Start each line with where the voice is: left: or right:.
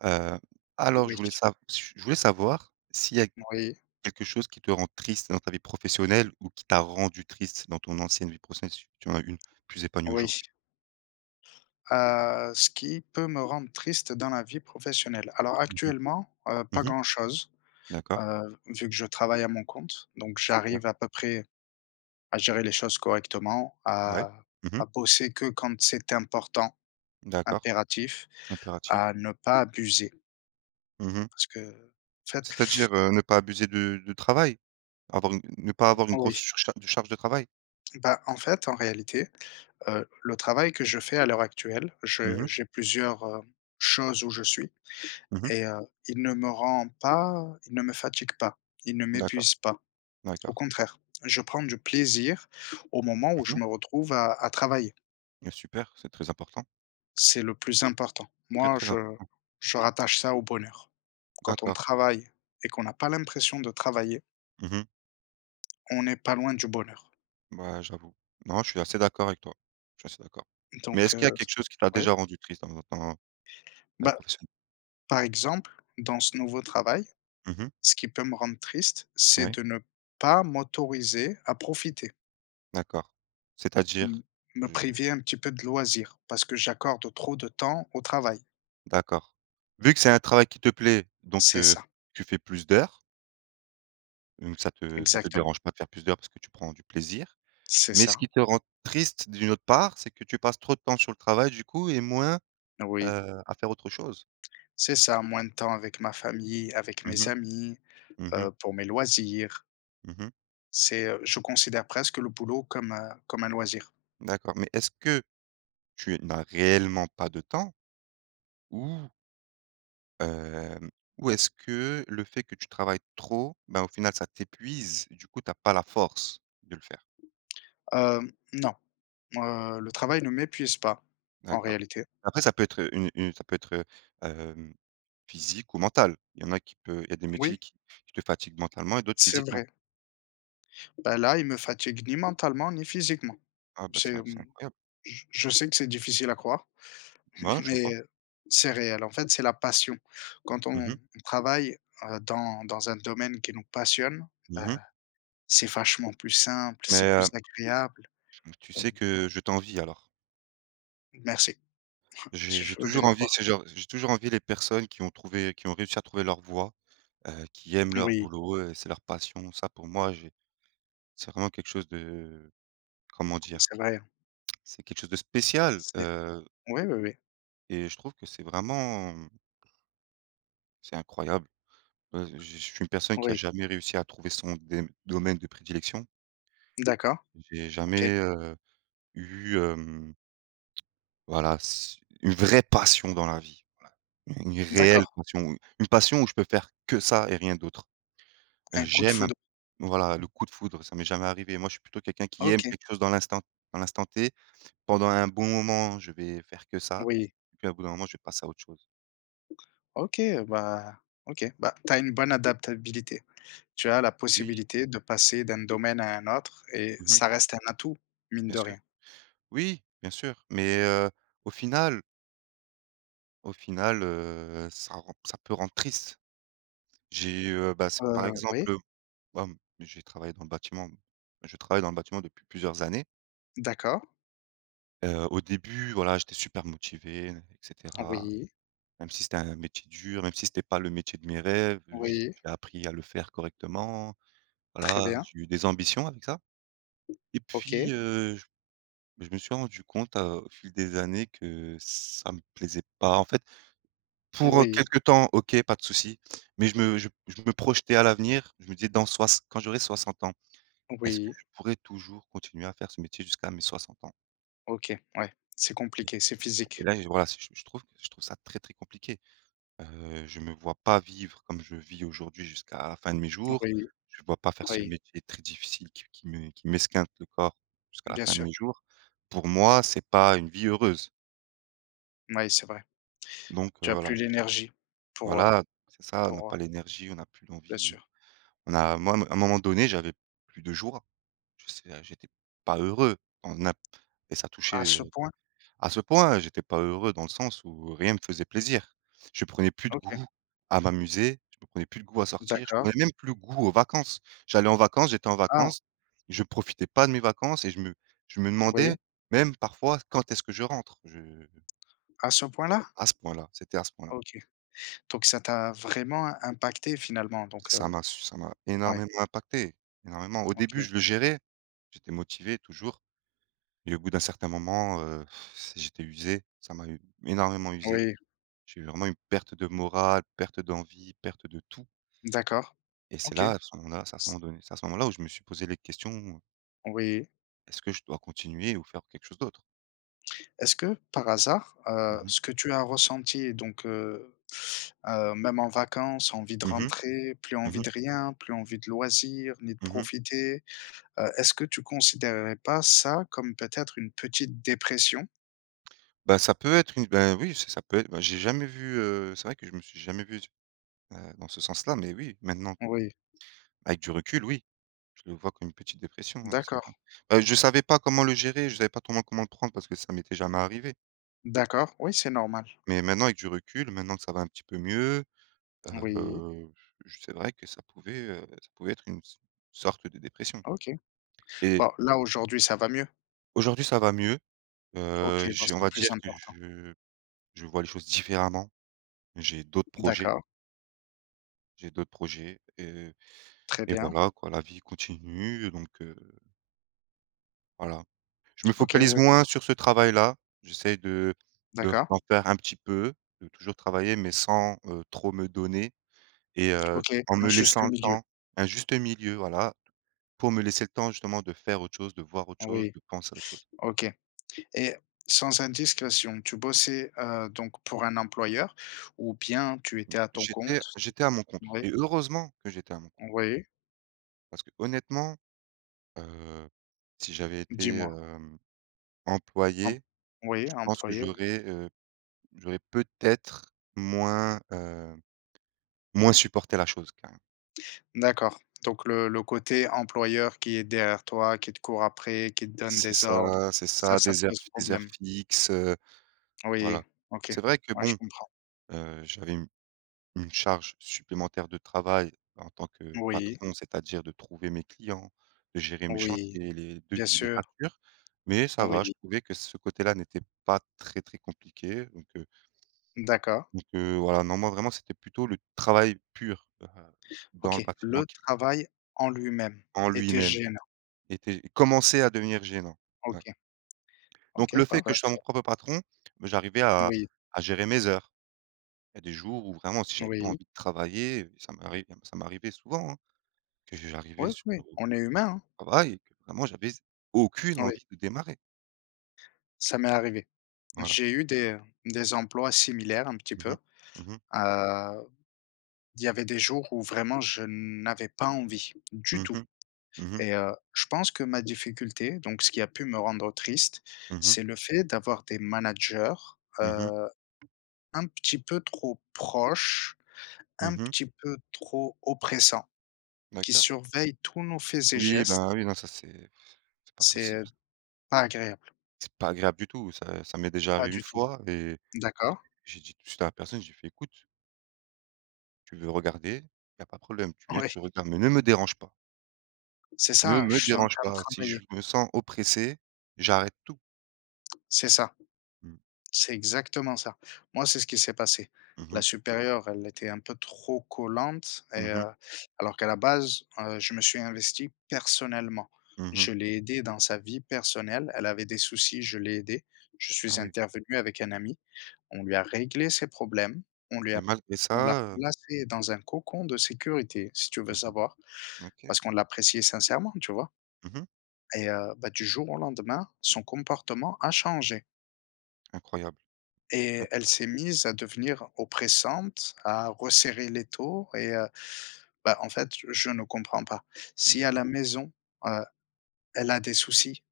right: Heu, alors je
left: Oui.
right: voulais sav j je voulais savoir s'il y a
left: Moui.
right: quelque chose qui te rend triste dans ta vie professionnelle ou qui t'a rendu triste dans ton ancienne vie professionnelle et si tu en as eu une plus épanouie
left: Oui.
right: aujourd'hui?
left: Heu, ce qui peut me rendre triste dans la vie professionnelle? Alors
right: Mmh mh.
left: actuellement, heu, pas
right: Mmh mh.
left: grand chose.
right: D'accord.
left: Heu, vu que je travaille à mon compte donc
right: Super.
left: j'arrive à peu près à gérer les choses correctement
right: Ouais,
left: à
right: mmh mh.
left: à bosser que quand c'est important,
right: D'accord.
left: impératif,
right: Impératif.
left: à ne pas abuser.
right: Mmh mh.
left: Parce que fait
right: C'est-à-dire, heu, ne pas abuser de de travail, avoir une ne pas avoir une grosse
left: Oui.
right: surchar une charge de travail?
left: Bah, en fait, en réalité. Heu, le travail que je fais à l'heure actuelle
right: Mmh
left: je
right: mh.
left: j'ai plusieurs, heu, choses où je suis
right: Mmh mh.
left: et heu, il ne me rend pas il ne me fatigue pas, il ne
right: D'accord,
left: m'épuise pas, au
right: d'accord.
left: contraire, je prends du plaisir au moment où
right: Mmh
left: je
right: mh.
left: me retrouve à à travailler
right: Mais super, c'est très important.
left: C'est le plus important
right: Très,
left: moi
right: très
left: je
right: important.
left: je rattache ça au bonheur. Quand on
right: D'accord
left: travaille et qu'on n'a pas l'impression de travailler.
right: Mmh mh.
left: On n'est pas loin du bonheur.
right: Bah, j'avoue. Non, je suis assez d'accord avec toi, je suis assez d'accord. Mais
left: Donc
right: est-ce qu'il y a
left: heu,
right: quelque chose qui t'a
left: ouais.
right: déjà rendu triste dans dans dans ta vie
left: Bah,
right: professionnelle?
left: par exemple, dans ce nouveau travail,
right: Mmh mh.
left: ce qui peut me rendre triste, c'est
right: Ouais.
left: de ne pas m'autoriser à profiter.
right: D'accord, c'est-à-dire?
left: M me
right: Je
left: priver un petit peu de loisir parce que j'accorde trop de temps au travail.
right: D'accord. Vu que c'est un travail qui te plaît donc,
left: C'est
right: heu,
left: ça.
right: tu fais plus d'heures? Mmh, ça te ça te
left: Exactement.
right: dérange pas de faire plus d'heures parce que tu prends du plaisir.
left: C'est
right: Mais ce
left: ça.
right: qui te rend triste d'une autre part, c'est que tu passes trop de temps sur le travail du coup et moins,
left: Oui.
right: heu, à faire autre chose?
left: C'est ça, moins de temps avec ma famille, avec
right: Mmh
left: mes
right: mh.
left: amis,
right: Mmh mh.
left: heu, pour mes loisirs.
right: Mmh mh.
left: C'est, heu je considère presque le boulot comme, heu, comme un loisir.
right: D'accord, mais est-ce que tu n'as réellement pas de temps? Ou hem, ou est-ce que le fait que tu travailles trop, bah, au final, ça t'épuise, du coup, tu as pas la force de le faire?
left: Heu, non, heu, le travail ne m'épuise pas en
right: D'accord,
left: réalité.
right: après ça peut être une une ça peut être, heu, hem, physique ou mental, il y en a qui peut il y a des
left: Oui.
right: métiers qui qui te fatiguent mentalement et d'autres
left: C'est
right: physiquement.
left: vrai. Bah, là, il me fatigue ni mentalement ni physiquement
right: Ah bah, c'est
left: c'est,
right: in c'est
left: hem,
right: incroyable.
left: j je sais que c'est difficile à croire
right: Bah non, je te
left: mais
right: crois.
left: c'est réel, en fait, c'est la passion, quand
right: Mmh
left: on
right: mh.
left: travaille dans dans un domaine qui nous passionne,
right: Mmh
left: bah,
right: mh.
left: c'est vachement plus simple,
right: Mais,
left: c'est
right: heu
left: plus agréable,
right: j mmh, tu
left: heu
right: sais que je t'envie alors.
left: Merci. J
right: J'ai j'ai
left: je veux bien
right: toujours
left: te
right: envié
left: croire.
right: ce genre j'ai toujours envié les personnes qui ont trouvé qui ont réussi à trouver leur voie, heu, qui aiment leur
left: Oui.
right: boulot, heu, c'est leur passion. Ça pour moi j'ai c'est vraiment quelque chose de comment dire?
left: C'est vrai, hein.
right: C'est quelque chose de spécial,
left: C'est
right: heu
left: oui, oui, oui.
right: et je trouve que c'est vraiment c'est incroyable. Heu, je je suis une personne qui a
left: Oui.
right: jamais réussi à trouver son dém domaine de prédilection.
left: D'accord,
right: J'ai
left: OK.
right: jamais, heu, eu, hem voilà s une vraie passion dans la vie. Voilà. U une réelle
left: D'accord.
right: passion. U une passion où je peux faire que ça et rien d'autre.
left: Un coup de
right: J'aime un
left: foudre.
right: voilà, le coup de foudre, ça m'est jamais arrivé. Moi je suis plutôt quelqu'un qui aime
left: OK.
right: quelque chose dans l'instant dans l'instant T. Pendant un bon moment, je vais faire que ça
left: Oui.
right: et puis au bout d'un moment je vais passer à autre chose.
left: OK. Bah, OK. Bah, tu as une bonne adaptabilité. Tu as la
right: Oui.
left: possibilité de passer d'un domaine à un autre et
right: Mmh mh.
left: ça reste un atout, mine
right: Bien
left: de
right: sûr.
left: rien.
right: Oui, bien sûr, mais heu, au final Au final, heu, ça rend ça peut rendre triste. J'ai, heu, bah s par
left: Heu, oui.
right: exemple, heu, hem, j'ai travaillé dans le bâtiment je travaille dans le bâtiment depuis plusieurs années.
left: D'accord.
right: Heu, au début voilà, j'étais super motivé et cetera,
left: Oui.
right: même si c'était un métier dur, même si c'était pas le métier de mes rêves, heu, j'y
left: Oui.
right: j'ai appris à le faire correctement.
left: Très
right: Voilà,
left: bien.
right: j'ai eu des ambitions avec ça, et
left: OK.
right: puis, heu j beh je me suis rendu compte, heu, au fil des années que ça me plaisait pas en fait. Pour
left: Oui.
right: quelque temps OK pas de souci, mais je me je je me projetais à l'avenir, je me disais: «Dans sois quand j'aurai 60 ans, est-ce que
left: Oui.
right: je pourrais toujours continuer à faire ce métier jusqu'à mes 60 ans?».
left: OK ouais. C'est
right: Et
left: compliqué, c'est
right: et
left: physique.
right: là, je voilà c je je trouve je trouve ça très, très compliqué. Heu, je me vois pas vivre comme je vis aujourd'hui jusqu'à la fin de mes jours.
left: Oui,
right: Je vois pas faire ce
left: oui.
right: métier très difficile qui qui me qui m'esquinte le corps jusqu'à la
left: Bien
right: fin de
left: sûr.
right: mes jours. Pour moi c'est pas une vie heureuse.
left: Mouais, c'est vrai.
right: Donc heu,
left: Tu as
right: voilà
left: plus
right: je s
left: l'énergie pour, heu,
right: voilà, c'est ça, on a
left: pour, heu
right: pas l'énergie, on a plus
left: Bien
right: l'envie ou
left: sûr.
right: on a moi à m un moment donné j'avais plus de jours. Je sais a j'étais pas heureux en ap et ça touchait,
left: À ce
right: heu
left: point?
right: à ce point j'étais pas heureux dans le sens où rien me faisait plaisir. Je prenais plus de
left: OK.
right: goût à m'amuser, je prenais plus de goût à sortir, je prenais
left: D'accord.
right: même plus le goût aux vacances. J'allais en vacances, j'étais en
left: Ah!
right: vacances, je profitais pas de mes vacances et je me je me demandais
left: Oui.
right: même parfois: «Quand est-ce que je rentre», je
left: À ce point là?
right: À ce point-là, c'était à ce point-là.
left: OK, donc ça t'a vraiment impacté finalement donc
right: Ça
left: heu,
right: m'a ç ça m'a
left: ouais.
right: énormément impacté, énormément. Au
left: OK.
right: début je le
left: Ouais.
right: gérais, j'étais motivé toujours et au bout d'un certain moment, heu, c'est j'étais usé, ça m'a u énormément usé,
left: Oui.
right: j'ai eu vraiment une perte de morale, perte d'envie, perte de tout.
left: D'accord,
right: Et c'est
left: OK.
right: là, à ce moment-là, c'est à
left: S
right: moment donné c'est à ce moment là où je me suis posé les questions ou
left: Oui.
right: Est-ce que je dois continuer ou faire quelque chose d'autre?
left: Est-ce que par hasard,
right: Mmh
left: heu,
right: mh.
left: ce que tu as ressenti donc heu heu, même en vacances, envie de
right: Mmh mh.
left: rentrer, plus
right: Mmh
left: envie
right: mh.
left: de rien, plus envie de loisir, ni de
right: Mmh mh.
left: profiter, heu, est-ce que tu considérerais pas ça comme, peut-être, une petite dépression?
right: Bah, ça peut être une ben, oui, ça ça peut être ben, j'ai jamais vu, heu c'est vrai que je ne me suis jamais vu d heu, dans ce sens-là mais oui, maintenant.
left: Oui.
right: Avec du recul, oui, je le vois, comme une petite dépression, ouais, c'est
left: D'accord.
right: vrai. Bah, je savais pas comment le gérer. Je savais pas comment comment le prendre parce que ça m'était jamais arrivé.
left: D'accord. Oui, c'est normal.
right: Mais maintenant, avec du recul, maintenant que ça va un petit peu mieux,
left: Oui.
right: heu, c'est vrai que ça pouvait, heu, ça pouvait être une s sorte de dépression
left: OK.
right: et
left: Bon, là, aujourd'hui, ça va mieux?
right: Aujourd'hui, ça va mieux,
left: OK,
right: heu,
left: ben,
right: j on
left: c'est le
right: va
left: plus
right: dire que
left: important.
right: je je vois les choses différemment. J'ai d'autres projets.
left: D'accord.
right: J'ai d'autres projets et
left: Très
right: et
left: bien.
right: voilà, quoi. La vie continue donc heu Voilà, je me
left: OK,
right: focalise
left: ouais.
right: moins sur ce travail-là, j'essaie de de
left: D'accord.
right: d'en faire un petit peu, de toujours travailler, mais sans, heu, trop me donner et heu,
left: OK,
right: en
left: un
right: me
left: juste
right: laissant le
left: milieu.
right: temps, un juste milieu, voilà, pour me laisser le temps, justement, de faire autre chose, de voir autre chose,
left: Oui,
right: de penser à autre chose.
left: OK. Et sans indiscrétion, tu bossais, heu, donc pour un employeur ou bien tu étais à ton
right: J'étais
left: compte?
right: j'étais à mon compte
left: Oui.
right: et heureusement que j'étais à mon compte.
left: Oui.
right: Parce qu'honnêtement, heu, si j'avais été,
left: Dis-moi.
right: hem,
left: Emp
right: employé,
left: oui,
right: je pense que
left: employé oui.
right: j'aurais, heu, j'aurais peut-être moins, heu, moins supporté la chose, quand même.
left: D'accord, donc le le côté employeur qui est derrière toi, qui te court après, qui te donne
right: C'est
left: des ordres,
right: ça c'est ça,
left: ça ça te
right: des heures
left: pose
right: fi des heures
left: problème?
right: fixes, heu, voilà.
left: Oui, OK,
right: C'est vrai que,
left: ouais, je
right: bon,
left: comprends.
right: heu, j'avais une une charge supplémentaire de travail en tant que
left: Oui.
right: patron, c'est-à-dire de trouver mes clients, de gérer mes
left: Oui,
right: chantiers, les
left: bien
right: devis, les
left: sûr.
right: factures, mais ça va, je
left: Oui.
right: trouvais que ce côté là n'était pas très très compliqué, donc, heu
left: D'accord.
right: donc heu, voilà, non, moi, vraiment, c'était plutôt le travail pur, heu, dans le
left: OK,
right: bâtiment
left: le
right: qui
left: travail en lui-même
right: en
left: était
right: lui-même
left: gênant.
right: était commençait à devenir gênant, ouais.
left: OK.
right: Donc,
left: OK,
right: le fait
left: bah
right: que
left: bah,
right: je sois
left: c'est
right: mon propre patron, bah, j'arrivais à
left: Oui.
right: à gérer mes heures. Il y a des jours où, vraiment, si j'avais pas
left: Oui.
right: envie de travailler, ça m'arrive ça m'arrivait souvent, hein, que j j'arrivais
left: Oui,
right: sur
left: oui,
right: le
left: on est humain, hein.
right: travail et que, vraiment, j'avais aucune
left: Oui.
right: envie de démarrer.
left: Ça m'est arrivé.
right: Voilà.
left: J'ai eu des, heu, des emplois similaires, un petit
right: Mmh
left: peu.
right: mh. Mmh mh.
left: Heu, il y avait des jours où, vraiment, je n'avais pas envie du
right: Mmh
left: tout
right: mh. Mmh mh.
left: et heu, je pense que ma difficulté, donc ce qui a pu me rendre triste.
right: Mmh mh.
left: C'est le fait d'avoir des managers,
right: Mmh mh.
left: heu, un petit peu trop proches,
right: Mmh
left: un
right: mh.
left: petit peu trop oppressants, qui
right: D'accord.
left: surveillent tous nos faits et
right: Oui,
left: gestes.
right: bah, oui, non, ça, c'est c'est pas
left: C'est,
right: possible,
left: heu,
right: c
left: pas agréable.
right: C'est pas agréable du tout. Ça, ça m'est déjà
left: Pas
right: arrivé une
left: du tout.
right: fois et et
left: D'accord.
right: j'ai dit j'ai dit à la personne, je lui fait: «Écoute» «tu veux regarder, il y a pas de problème. Tu viens,
left: Ouais.
right: tu regardes mais ne me dérange pas».
left: C'est
right: «ne
left: ça, je
right: me
left: suis en
right: dérange
left: train de
right: pas. Si je
left: travailler.
right: me sens oppressé, j'arrête tout».
left: C'est ça.
right: Mmh.
left: C'est exactement ça. Moi c'est ce qui s'est passé.
right: Mmh
left: La
right: mh.
left: supérieure, elle était un peu trop collante et
right: Mmh mh.
left: heu alors qu'à la base, heu, je me suis investi personnellement.
right: Mmh
left: Je
right: mh.
left: l'ai aidée dans sa vie personnelle. Elle avait des soucis. Je l'ai aidée. Je
right: Ah
left: suis
right: oui.
left: intervenu avec un ami. On lui a réglé ses problèmes. On lui
right: Et
left: a
right: malgré
left: on l'a
right: ça, heu
left: placée dans un cocon de sécurité, si tu veux
right: Mmh
left: savoir
right: mh. OK.
left: parce qu'on l'appréciait sincèrement, tu vois?
right: Mmh mh.
left: Et heu, bah, du jour au lendemain, son comportement a changé.
right: Incroyable!
left: Et elle
right: D'accord.
left: s'est mise à devenir oppressante, à resserrer l'étau et heu, bah, en fait je ne comprends pas. Si
right: Je
left: à
right: comp
left: la maison, heu, elle a des soucis,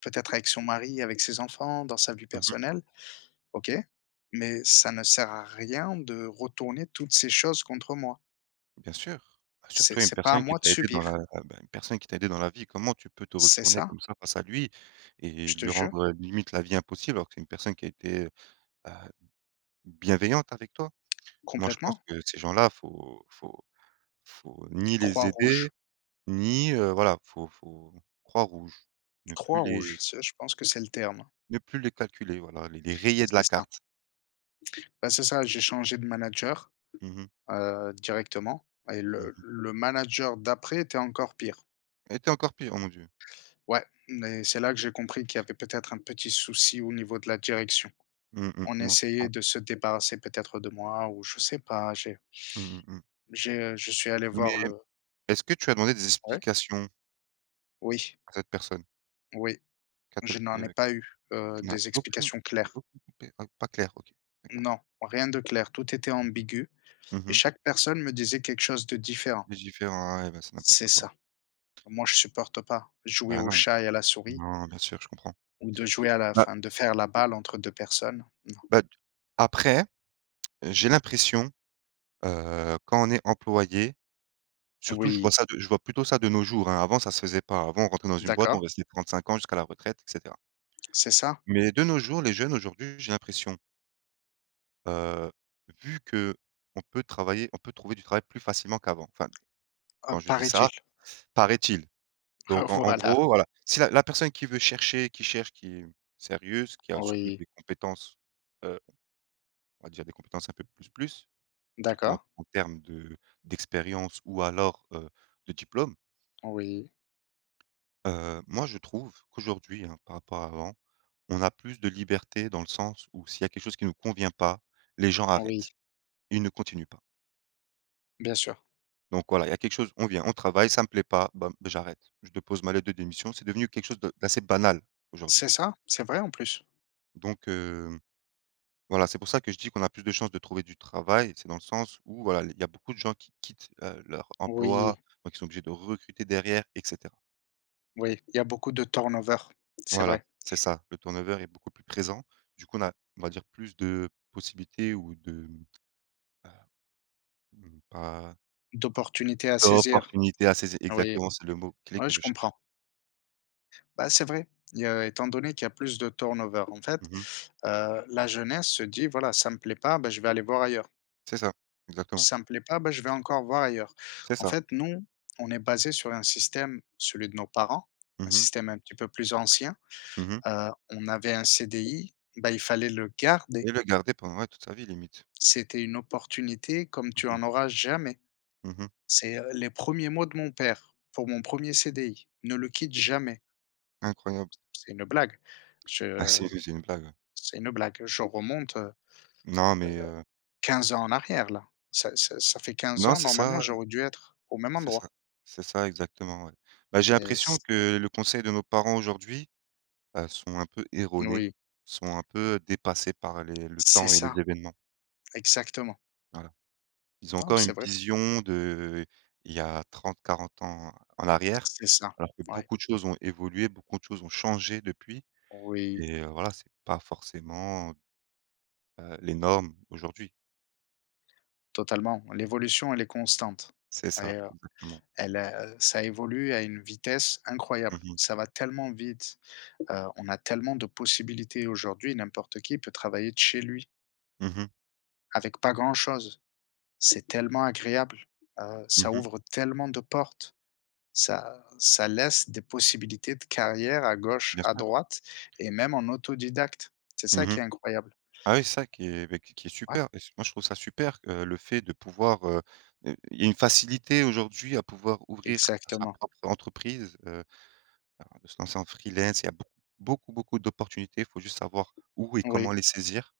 left: peut-être avec son mari, avec ses enfants, dans sa vie
right: Mmh mh.
left: personnelle, OK. Mais ça ne sert à rien de retourner toutes ces choses contre moi.
right: Bien sûr, surtout
left: C'est
right: une
left: c'est pas à
right: personne qui
left: moi de
right: t'a aidé dans
left: subir.
right: la, heu, bah, une personne qui t'a aidé dans la vie. Comment tu peux te
left: C'est
right: retourner
left: ça.
right: comme ça face à lui et
left: Je te
right: lui
left: jure.
right: rendre limite, la vie impossible? Alors que c'est une personne qui a été, heu, b bienveillante avec toi. Moi je pense
left: Complètement.
right: que ces gens-là, il faut faut faut ni
left: Croix
right: les aider
left: rouge.
right: ni, heu, voilà, il faut faut croix rouge, ne plus
left: Croix rouge,
right: les
left: ça, je pense que c'est le terme.
right: ne plus les calculer voilà, les les rayer de la
left: C'est ça.
right: carte.
left: Bah c'est ça, j'ai changé de manager,
right: Mmh mh.
left: heu, directement et
right: Mmh
left: le
right: mh.
left: le manager d'après était encore pire.
right: Elle était encore pire, oh mon Dieu!
left: Ouais. Mais c'est là que j'ai compris qu'il y avait peut-être un petit souci au niveau de la direction.
right: Mmh mh,
left: On
right: non je
left: essayait
right: comprends.
left: de se débarrasser peut-être de moi ou je sais pas, j'ai
right: Mmh mh, mmh.
left: j'ai, heu, je suis allé
right: Mais
left: voir le
right: est-ce que tu as demandé des
left: Ouais?
right: explications?
left: Oui.
right: À cette personne?
left: Oui.
right: Qu'à t-elle
left: Je n'en ai
right: heu.
left: pas eu, heu,
right: Tu n'as
left: des
right: eu aucune
left: explications claires.
right: aucune pe pas clair. OK. D'accord.
left: Non, rien de clair, tout était ambigu.
right: [unintelligible] Mmh
left: Et
right: mh.
left: chaque personne me disait quelque chose de différent.
right: De différent ah ouais, ben c'est n'importe
left: C'est
right: quoi.
left: ça. Moi je supporte pas. Jouer
right: Ben
left: au
right: non.
left: chat et à la souris
right: Non, non, bien sûr, je comprends.
left: ou de jouer à la
right: Bah
left: enfin de faire la balle entre deux personnes. Non.
right: ben de après, j'ai l'impression, heu, quand on est employé surtout je vois
left: Oui.
right: ça de je vois plutôt ça de nos jours, hein, avant ça se faisait pas, avant on rentrait dans une boîte, on
left: D'accord.
right: restait 35 ans jusqu'à la retraite et cetera
left: C'est ça.
right: mais de nos jours, les jeunes aujourd'hui, j'ai l'impression heu, vu qu'on peut travailler on peut trouver du travail plus facilement qu'avant. Enfin,
left: Heu,
right: quand je dis ça
left: paraît-il.
right: paraît-il.
left: Ah
right: Donc, en en
left: voilà.
right: gros voilà, si la la personne qui veut chercher qui cherche, qui est sérieuse, qui a surtout
left: Oui.
right: des compétences, heu, on va dire des compétences un peu plus plus. Surtout en
left: D'accord.
right: en termes de d'expérience ou alors, heu, de diplôme
left: Oui.
right: heu, moi je trouve, qu'aujourd'hui, hein, par rapport à avant, on a plus de liberté dans le sens où s'il y a quelque chose qui nous convient pas, les gens
left: Oui.
right: arrêtent. Ils ne continuent pas.
left: Bien sûr.
right: Donc voilà, il y a quelque chose, on vient, on travaille, ça me plaît pas, bam, j'arrête, je dépose ma lettre de démission, c'est devenu quelque chose de d'assez banal aujourd'hui.
left: C'est ça, c'est vrai, en plus.
right: Donc heu, voilà, c'est pour ça que je dis qu'on a plus de chance de trouver du travail, c'est dans le sens où, voilà, les il y a beaucoup de gens qui quittent, heu, leur emploi
left: Oui.
right: donc qui sont obligés de recruter derrière et cetera.
left: Oui, il y a beaucoup de turn-over, c'est
right: Voilà,
left: vrai.
right: c'est ça, le turn-over est beaucoup plus présent, du coup, on a on va dire, plus de possibilités ou de heu, mmh, pa
left: D'opportunités à saisir,
right: d'opportunités à saisir,
left: oui,
right: exactement, c'est le mot clé
left: oui,
right: que
left: je
right: je cherche.
left: comprends. Bah, c'est vrai, il y a étant donné qu'il y a plus de turn-over. En fait,
right: Mmh mh.
left: heu, la jeunesse se dit: «Voilà, ça me plaît pas, bah, je vais aller voir ailleurs».
right: C'est ça, exactement.
left: «Ça me plaît pas, bah, je vais encore voir ailleurs».
right: C'est
left: En
right: ça.
left: fait, nous on est basés sur un système, celui de nos parents, un
right: Mmh mh.
left: système un petit peu plus ancien,
right: Mmh mh.
left: heu, on avait un CDI, bah, il fallait le garder.
right: Et le garder pendant, ouais, toute sa vie limite.
left: C'était une opportunité comme
right: Mmh
left: tu
right: mh.
left: en auras jamais.
right: Mmh mh.
left: C'est, heu, les 1ers mots de mon père pour mon 1er CDI: «Ne le quitte jamais».
right: Incroyable.
left: C'est une blague.
right: Ah,
left: Je
right: sérieux, c'est une blague, ouais.
left: c'est une blague, je remonte, heu heu,
right: Non mais heu
left: 15 ans en arrière, là, ça ça ça fait 15
right: Non,
left: ans,
right: c'est ça,
left: normalement,
right: heu
left: j'aurais dû être au même
right: C'est
left: endroit.
right: ça. C'est ça, exactement, ouais. Bah, j'ai
left: Mais
right: l'impression
left: c
right: que le conseil de nos parents, aujourd'hui, heu, sont un peu
left: N
right: erronés,
left: oui.
right: sont un peu, dépassés par les le
left: C'est
right: temps et les
left: ça.
right: événements.
left: Exactement.
right: Voilà. Ils ont
left: Non mais
right: encore
left: c'est
right: une
left: vrai.
right: vision d'il y a 30-40 ans en arrière
left: C'est ça.
right: alors que
left: Ouais.
right: beaucoup de choses ont évolué, beaucoup de choses ont changé depuis
left: Oui.
right: et heu, voilà, c'est pas forcément heu, les normes, aujourd'hui.
left: Totalement. L'évolution, elle est constante
right: C'est ça,
left: et heu,
right: exactement.
left: elle a ça évolue à une vitesse
right: Mmh
left: incroyable.
right: mh.
left: Ça va tellement vite, heu, on a tellement de possibilités aujourd'hui. N'importe qui peut travailler de chez lui
right: Mmh mh.
left: avec pas grand chose. C'est tellement agréable, heu,
right: Mmh
left: ça
right: mh.
left: ouvre tellement de portes. Ça ça laisse des possibilités de carrière à gauche,
right: Bien
left: à
right: sûr.
left: droite et même en autodidacte. C'est
right: Mmh
left: ça
right: mh.
left: qui est incroyable.
right: Ah, oui, c'est ça qui est ben q qui est qui est
left: Ouais.
right: super et c'est moi, je trouve ça super, heu, le fait de pouvoir, heu heu, il y a une facilité, aujourd'hui, à pouvoir ouvrir sa
left: Exactement.
right: propre entreprise, heu de se lancer en freelance. Il y a beau beaucoup, beaucoup d'opportunités. Il faut juste savoir où et
left: Oui.
right: comment les saisir.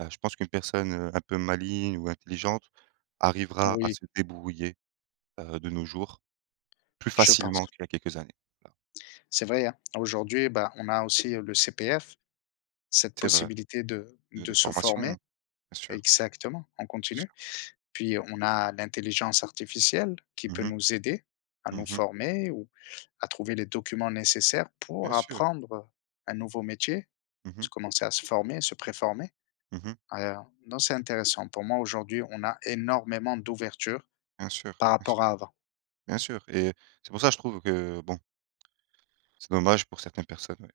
right: Heu, je pense qu'une personne, heu, un peu maligne ou intelligente arrivera à
left: Oui.
right: se débrouiller, heu, de nos jours, plus
left: Je pense.
right: facilement qu'il y a quelques années. Voilà.
left: C'est vrai, hein. Aujourd'hui, bah, on a aussi, heu, le CPF. Cette
right: C'est vrai,
left: possibilité de
right: de
left: de
right: de
left: se
right: formations,
left: former
right: hein. Bien sûr.
left: exactement, en
right: Bien
left: continue.
right: sûr.
left: Puis on a l'intelligence artificielle qui
right: Mmh
left: peut
right: mh,
left: nous aider à nous
right: mmh mh.
left: former ou à trouver les documents nécessaires pour
right: Bien sûr.
left: apprendre un nouveau métier,
right: Mmh mh.
left: se commencer à se former et se préformer.
right: Mmh mh.
left: Ah, heu, non, c'est intéressant. Pour moi, aujourd'hui, on a énormément d'ouverture
right: Bien sûr.
left: par
right: Bien s
left: rapport à avant.
right: bien sûr et c'est pour ça que je trouve que, bon c'est dommage pour certaines personnes, oui.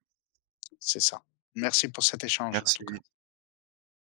left: C'est ça, merci pour cet échange, en tout cas.
right: Merci.